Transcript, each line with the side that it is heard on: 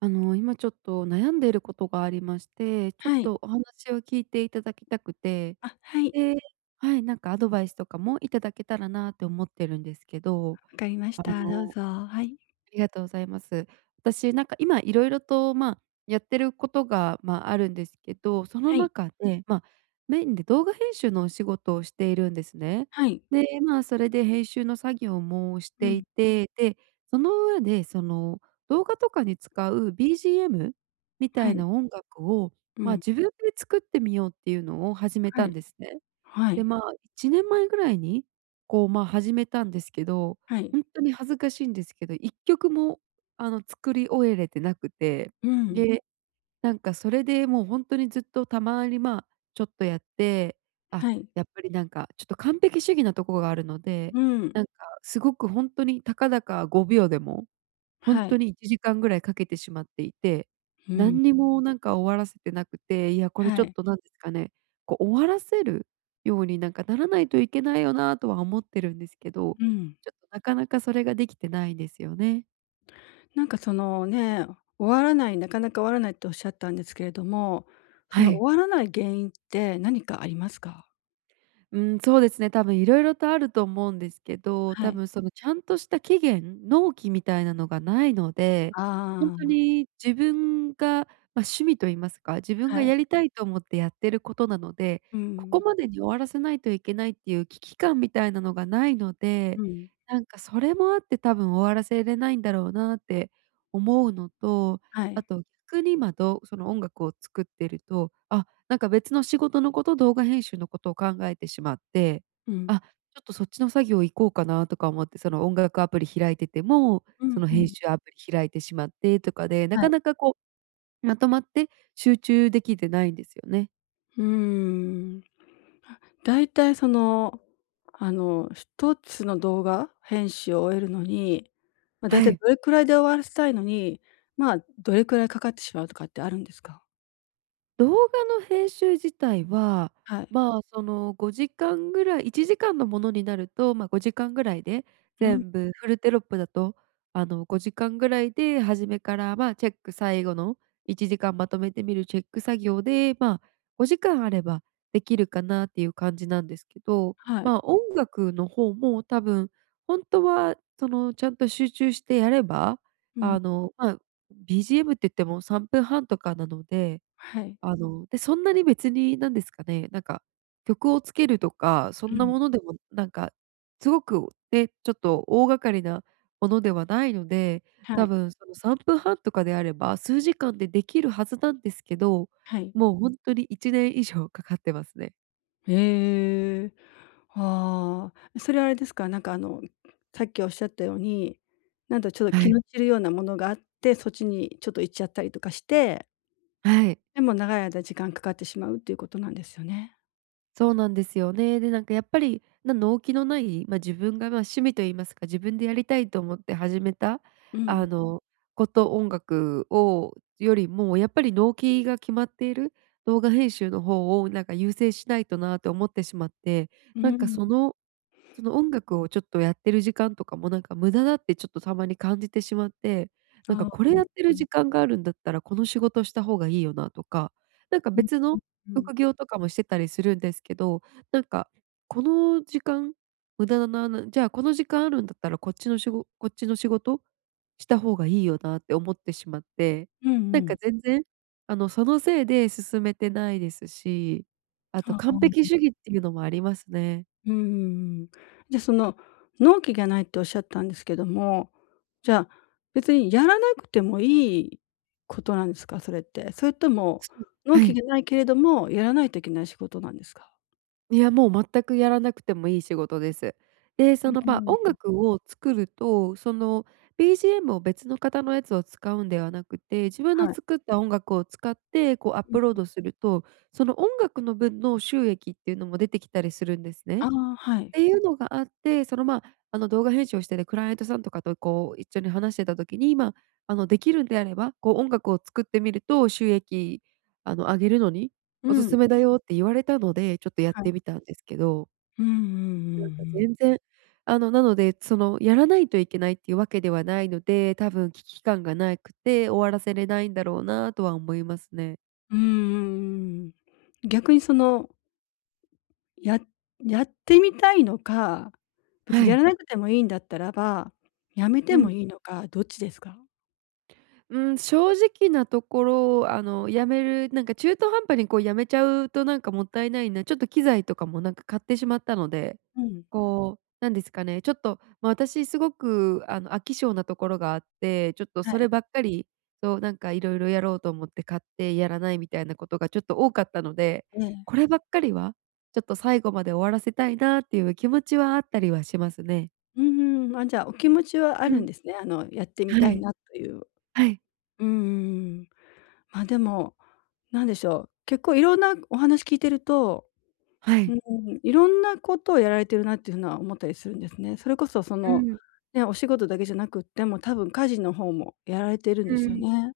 right: 今ちょっと悩んでいることがありまして、ちょっ
left: はい。
right: とお話を聞いていただきたくて、
left: あ、はい。
right: で、はい、なんかアドバイスとかもいただけたらなって思ってるんですけど。
left: わかりまし
right: あ
left: た。どう
right: の、
left: ぞ。
right: あ
left: は
right: り
left: い。
right: がとうございます。私なんか今いろいろと、やってることが、あるんですけど、その
left: はい。
right: 中で、まあ、メインで動画編集のお仕事をしているんですね。
left: はい。
right: で、まあ、それで編集の作業もし
left: う
right: て
left: ん。
right: いて、で、その上でその動画とかに使う BGM みた
left: は
right: い
left: い。
right: な音楽を、
left: う
right: まあ、
left: ん。
right: 自分で作ってみようっていうのを始め
left: は
right: たん
left: い。
right: ですね。
left: は
right: で、
left: い。
right: まあ、1年前ぐらいに、こう、まあ、始めたんですけど、
left: はい。
right: ほんとに恥ずかしいんですけど、1曲も、作り終えれてなくて、
left: うん。
right: で、なんかそれでもうほんとにずっとたまに、まあ、ちょっとやって、あ、
left: はい。
right: やっぱりなんかちょっと完璧主義なとこがあるので、
left: うん。
right: なんかすごくほんとにたかだか5秒でもほん
left: は
right: と
left: い。
right: に1時間ぐらいかけてしまっていて、
left: うん。
right: 何にもなんか終わらせてなくて、いや、これ
left: は
right: ちょっ
left: い。
right: となんですかね、こう終わらせるようになんかならないといけないよなとは思ってるんですけど、
left: うん。
right: ちょっとなかなかそれができてないんですよね。
left: なんかそのね、終わらない、なかなか終わらないっておっしゃったんですけれども、そ
right: は
left: の
right: い。
left: 終わらない原因って何かありますか？
right: うん、そうですね、多分いろいろとあると思うんですけど、
left: は
right: 多
left: い。
right: 分そのちゃんとした期限、納期みたいなのがないので、
left: あ
right: ほんと
left: あ、
right: に自分が、ま、趣味と言いますか、自分が
left: はい。
right: やりたいと思ってやってることなので、
left: う
right: ここ
left: ん。
right: までに終わらせないといけないっていう危機感みたいなのがないの
left: う
right: で、
left: ん。
right: なんかそれもあって多分終わらせれないんだろうなって思うのと、
left: は
right: あ
left: い。
right: と逆に今どその音楽を作ってると、なんか別の仕事のこと、動画編集のことを考えてしまって、
left: うん。
right: あ、ちょっとそっちの作業行こうかなとか思って、その音楽アプリ開いてても、
left: うん
right: その
left: う
right: 編
left: ん。
right: 集アプリ開いてしまってとかで、な
left: は
right: か
left: い。
right: なかこう、まとまって集中できてないんですよね。
left: うーん。だいたいその、あの、一つの動画編集を終えるのに、ま、だい
right: は
left: たい
right: い。
left: どれくらいで終わらせたいのに、まあ、どれくらいかかってしまうとかってあるんですか？
right: 動画の編集自体は、
left: はい。
right: まあ、その5時間ぐらい、1時間のものになると、まあ、5時間ぐらいで、
left: うん、
right: 全部フルテロップだと、5時間ぐらいで初めから、まあ、チェック、最後の1時間まとめてみるチェック作業で、まあ、5時間あればできるかなっていう感じなんですけど、
left: はい。
right: まあ、音楽の方も多分本当は、その、ちゃんと集中してやれば、
left: うん、
right: あの、まあ、BGM って言っても3分半とかなので、
left: はい。
right: で、そんなに別になんですかね、なんか、曲をつけるとか、そ
left: う
right: んな
left: ん、
right: ものでもなんか、すごくね、ちょっと大掛かりなものではないので、
left: は
right: 多
left: い、
right: 分その3分半とかであれば、数時間でできるはずなんですけど、
left: はい。
right: もうほんとに1年以上かかってますね。
left: へえ。ああ。それはあれですか、なんかあの、さっきおっしゃったように、なんだ、ちょっと
right: は
left: 気
right: い。
left: の散るようなものがあって、そっちにちょっと行っちゃったりとかして、
right: はい。
left: でも長い間時間かかってしまうっていうことなんですよね。
right: そうなんですよね。で、なんかやっぱり、な納期のない、まあ、自分が、ま、趣味といいますか、自分でやりたいと思って始めた、
left: うん。
right: あの、こと、音楽をよりも、やっぱり納期が決まっている動画編集の方をなんか優先しないとなと思ってしまって、
left: う
right: なんか
left: ん、
right: そのその音楽をちょっとやってる時間とかもなんか無駄だってちょっとたまに感じてしまって、なん
left: あ
right: か
left: あ、
right: これやって
left: う
right: る
left: ん。
right: 時間があるんだったらこの仕事した方がいいよなとか、なんか
left: うん
right: 別の
left: うん。
right: 副業とかもしてたりするんですけど、なんかこの時間無駄だな、なじゃあこの時間あるんだったらこっちの仕事こっちの仕事した方がいいよなって思ってしまって、
left: うんう
right: なんか
left: ん。
right: 全然、そのせいで進めてないですし、あと
left: ああ、
right: 完
left: う
right: 璧
left: ん
right: 主義っていうのもありますね。
left: うんうん。じゃ、その、納期がないっておっしゃったんですけども、じゃあ、別にやらなくてもいいことなんですか？それって。それとも、
right: そう、
left: 納
right: は
left: 期
right: い。
left: がないけれども、やらないといけない仕事なんですか？
right: いや、もう全くやらなくてもいい仕事です。で、
left: う
right: その、ま、
left: ー
right: 音
left: ん、
right: 楽を作ると、その、BGM を別の方のやつを使うんではなくて、自分の
left: はい。
right: 作った音楽を使って、こうアッ
left: うん。
right: プロードすると、その音楽の分の収益っていうのも出てきたりするんです
left: あ
right: ね。
left: あ、はい。
right: ていうのがあって、その、まあ、動画編集をしてて、クライアントさんとかと、こう、一緒に話してた時に、まあ、できるんであれば、こう、音楽を作ってみると収益、上げるのに
left: う
right: おすす
left: ん、
right: めだよって言われたので、ちょっとやっ
left: はい。
right: てみたんですけど、
left: うんうんうん
right: なんか
left: う
right: 全
left: ん。
right: 然、なので、その、やらないといけないっていうわけではないので、多分危機感がなくて終わらせれないんだろうなとは思いますね。
left: うんうんうんうん。逆にその、ややってみたいのか、別
right: は
left: にやら
right: い。
left: なくてもいいんだったらば、やめてもいいのか、どっちですか？
right: うん、正直なところ、やめるなんか中途半端にこうやめちゃうとなんかもったいないな、ちょっと機材とかもなんか買ってしまったので、
left: うん、
right: こう、なんですかね、ちょっと、まあ、私すごくあの飽き性なところがあって、ちょっと
left: は
right: そ
left: い。
right: ればっかり、そう、なんかいろいろやろうと思って買ってやらないみたいなことがちょっと多かったので、
left: ええ。
right: こればっかりは、ちょっと最後まで終わらせたいなっていう気持ちはあったりはしますね。
left: うんうん。あ、じゃあ、お気持ちはあ
right: う
left: るん
right: ん。
left: ですね。あの、やってみ
right: は
left: たい
right: い。
left: なという。
right: はい。
left: うんうんうん。ま、でも、なんでしょう、結構いろんなお話聞いてると、
right: は
left: う
right: い。
left: ーん、いろんなことをやられてるなっていうのは思ったりするんですね。それこそそ
right: う
left: の、
right: ん、
left: ね、お仕事だけじゃなくっても、多分家事の方もやられてるんです
right: う
left: よ
right: ん。
left: ね。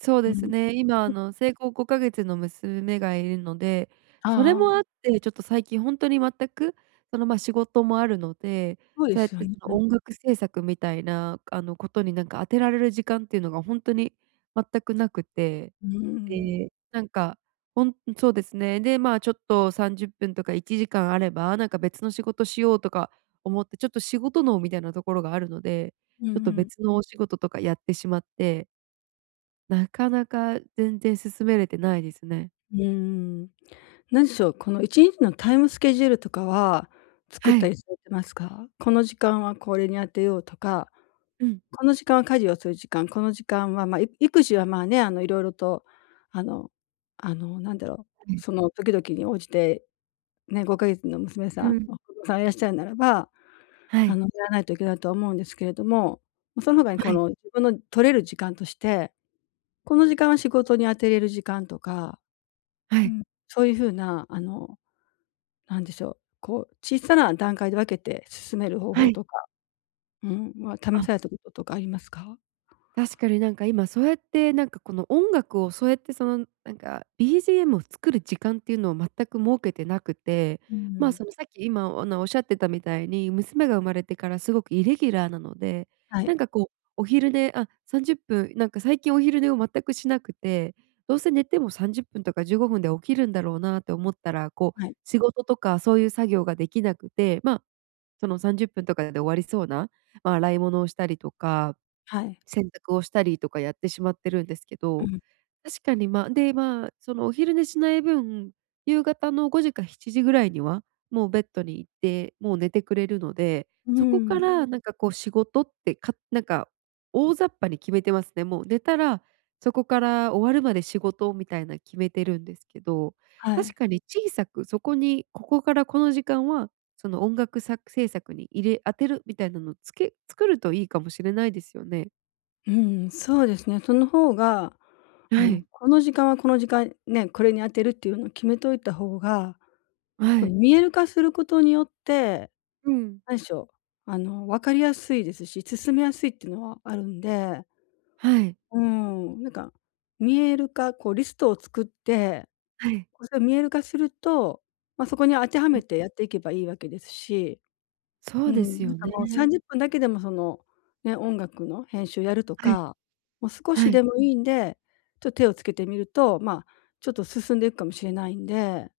right: そう
left: うん。
right: ですね。今、
left: うん、
right: 生後5か月の娘がいるので、それ
left: あ
right: もあっ
left: あ、
right: て、ちょっと最近ほんとに全く、その、ま、仕事もあるので、
left: そうで
right: そうやっ
left: すよ
right: て、そ
left: ね。
right: の、音楽制作みたいな、ことに、なんか、当てられる時間っていうのがほんとに全くなくて、
left: うん。
right: で、なんか、ほんそうですね。で、まあ、ちょっと30分とか1時間あれば、なんか、別の仕事しようとか思って、ちょっと仕事脳みたいなところがあるので、
left: うんう
right: ちょっと
left: ん。
right: 別のお仕事とかやってしまってなかなか全然進めれてないですね。
left: うん。何でしょう、この1日のタイムスケジュールとかは作っ
right: は
left: た
right: い。
left: りされてますか？この時間はこれに当てようとか、
right: うん。
left: この時間は家事をする時間、この時間は、ま、育児はまあね、あの、いろいろと、あのなんだろう、
right: はい。
left: その時々に応じて、ね、5か月の娘
right: う
left: さん、
right: ん。
left: お子さんいらっしゃるならば、
right: は
left: あ
right: い。
left: の、やらないといけないとは思うんですけれども、まその他に
right: は
left: こ
right: い。
left: の自分の取れる時間として、この時間は仕事に当てれる時間とか、
right: は
left: う
right: い。
left: ん、そういうふうな、あの、なんでしょう、こう、小さな段階で分けて進める方
right: はい。
left: 法
right: はい、
left: とか、うん、は
right: あ
left: 試されたこととかありますか？
right: 確かになんか今そうやってなんかこの音楽をそうやってそのなんか BGM を作る時間っていうのを全く設けてなくて、
left: う
right: まあ
left: ん、
right: そのさっき今おなおっしゃってたみたいに娘が生まれてからすごくイレギュラーなので、
left: はい、
right: なんかこうお昼寝、30分、なんか最近お昼寝を全くしなくて、どうせ寝ても30分とか15分で起きるんだろうなって思ったら、こう
left: はい、
right: 仕事とかそういう作業ができなくて、まあその30分とかで終わりそうな、まあ洗い物をしたりとか、
left: はい、
right: 洗濯をしたりとかやってしまってるんですけ
left: う
right: ど、
left: ん、
right: 確かに、まあ、で、まあ、そのお昼寝しない分、夕方の5時か7時ぐらいには、もうベッドに行って、もう寝てくれるので、
left: う
right: そこうか
left: ん、
right: らん。なんかこう仕事ってかなんか大雑把に決めてますね。もう寝たら、そこから終わるまで仕事みたいな決めてるんですけど、
left: は
right: 確
left: い、
right: かに小さくそこに、ここからこの時間は、その音楽作制作に入れ当てるみたいなのをつけ作るといいかもしれないですよね。
left: うん、そうですね。その方が、あ
right: は
left: の、
right: い、
left: この時間はこの時間、ね、これに当てるっていうのを決めといた方が、
right: は
left: こ
right: い。
left: の見える化することによって、
right: うん。
left: なんでしょう、あの、分かりやすいですし、進めやすいっていうのはあるんで、
right: はい、
left: うん、なんか、見える化、こうリストを作って、
right: はい。
left: こうそれを見える化すると、まあ、そこに当ては
right: うん。
left: めてやっていけばいいわけですし、
right: そ
left: う
right: うです
left: ん、なん
right: よ
left: か
right: ね。
left: もう30分だけでもその、ね、音楽の編集やると
right: はい。
left: か、もう少
right: は
left: し
right: い。
left: でもいいんで、ちょっと手をつけてみると、まあ、ちょっと進んでいくかもしれないんで、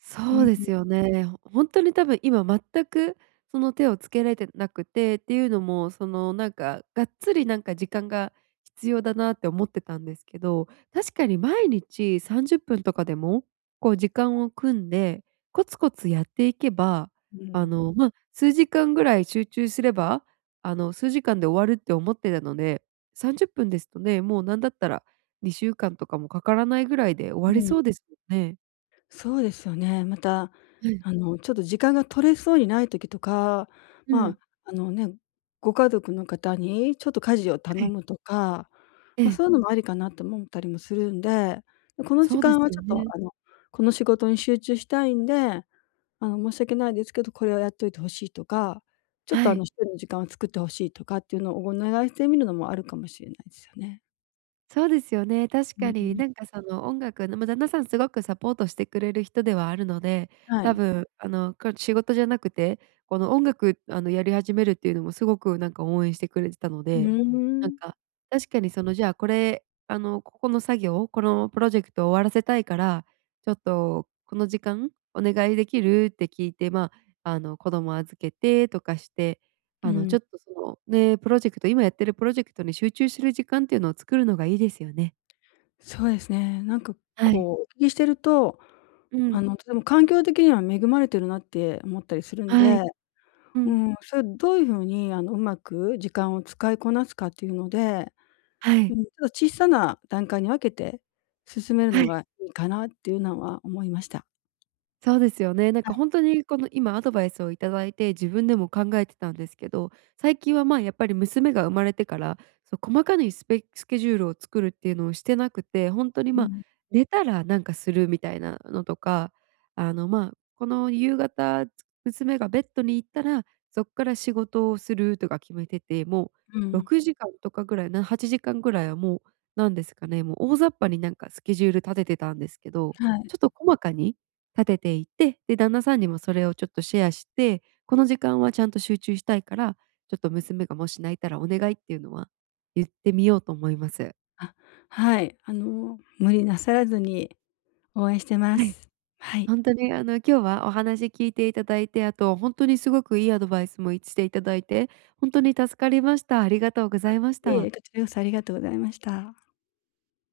right: そうです
left: う
right: よね。ほほんとに多分今全くその手をつけられてなくてっていうのも、そのなんかがっつりなんか時間が必要だなって思ってたんですけど、確かに毎日30分とかでも、こう時間を組んで、コツコツやっていけば、
left: んうん。
right: 数時間ぐらい集中すれば、数時間で終わるって思ってたので、30分ですとね、もうなんだったら2週間とかもかからないぐらいで終わ
left: う
right: りそ
left: ん。
right: うですよね。
left: そうですよね。また、
right: はい。
left: あの、ちょっと時間が取れそうにない時とか、
right: う
left: ま
right: ん。
left: あ、あのね、ご家族の方にちょっと家事を
right: は
left: 頼
right: い。
left: むとか、
right: え
left: まあ、
right: え、
left: そういうのもありかなと思ったりもするんで、この時
right: そうです
left: 間はち
right: よ
left: ょっと、
right: ね。
left: あの、この仕事に集中したいんで、あの、申し訳ないですけど、これをやっといてほしいとか、ちょっ
right: は
left: と、あ
right: い。
left: の、一人の時間を作ってほしいとかっていうのをお願いしてみるのもあるかもしれないですよね。
right: そうですよね。確
left: う
right: かに
left: ん。
right: その音楽の旦那さんすごくサポートしてくれる人ではあるので、
left: は
right: 多
left: い。
right: 分仕事じゃなくて、この音楽やり始めるっていうのもすごくなんか応援してくれてたの
left: う
right: で、なん
left: ーん。
right: か確かにその、じゃあこれ、あの、ここの作業、このプロジェクトを終わらせたいから、ちょっとこの時間お願いできるって聞いて、まあ、あの、子供預けてとかして、
left: う
right: あの、ち
left: ん。
right: ょっとその、ね、プロジェクト今やってるプロジェクトに集中する時間っていうのを作るのがいいですよね。
left: そうですね。なんか
right: はい。
left: こう、お聞きしてると、
right: う
left: あ
right: ん。
left: の、とても環境的には恵まれてるなって思ったりするん
right: はい。
left: で、
right: う
left: う
right: ん。
left: ん、それをどういう風にあの、うまく時間を使いこなすかっていうので、
right: は
left: う
right: い。
left: ん、ちょっと小さな段階に分けて進める
right: は
left: の
right: い。
left: がいいかなっていうのは思いました。
right: そうですよね。なんか本当にこの今アドバイスをいただいて、自分でも考えてたんですけど、最近はまあ、やっぱり娘が生まれてから、そう細かにスケジュールを作るっていうのをしてなくて、本当に
left: う
right: まあ、
left: ん、
right: 寝たらなんかするみたいなのとか、この夕方、娘がベッドに行ったら、そこから仕事をするとか決めてて、も
left: う
right: う
left: ん、
right: 6時間とかぐらい、な8時間ぐらいはもう、なんですかね、もう大雑把になんかスケジュール立ててたんですけど、
left: はい。
right: ちょっと細かに立てていて、で、旦那さんにもそれをちょっとシェアして、この時間はちゃんと集中したいから、ちょっと娘がもし泣いたらお願いっていうのは言ってみようと思います。
left: あ、はい。あの、無理なさらずに応援してま
right: はい。
left: す。はい。
right: ほんとに今日はお話聞いていただいて、あとほんとにすごくいいアドバイスも言していただいて、ほんとに助かりました。ありがとうございまし
left: いえい
right: た。
left: え、こちらこそありがとうございました。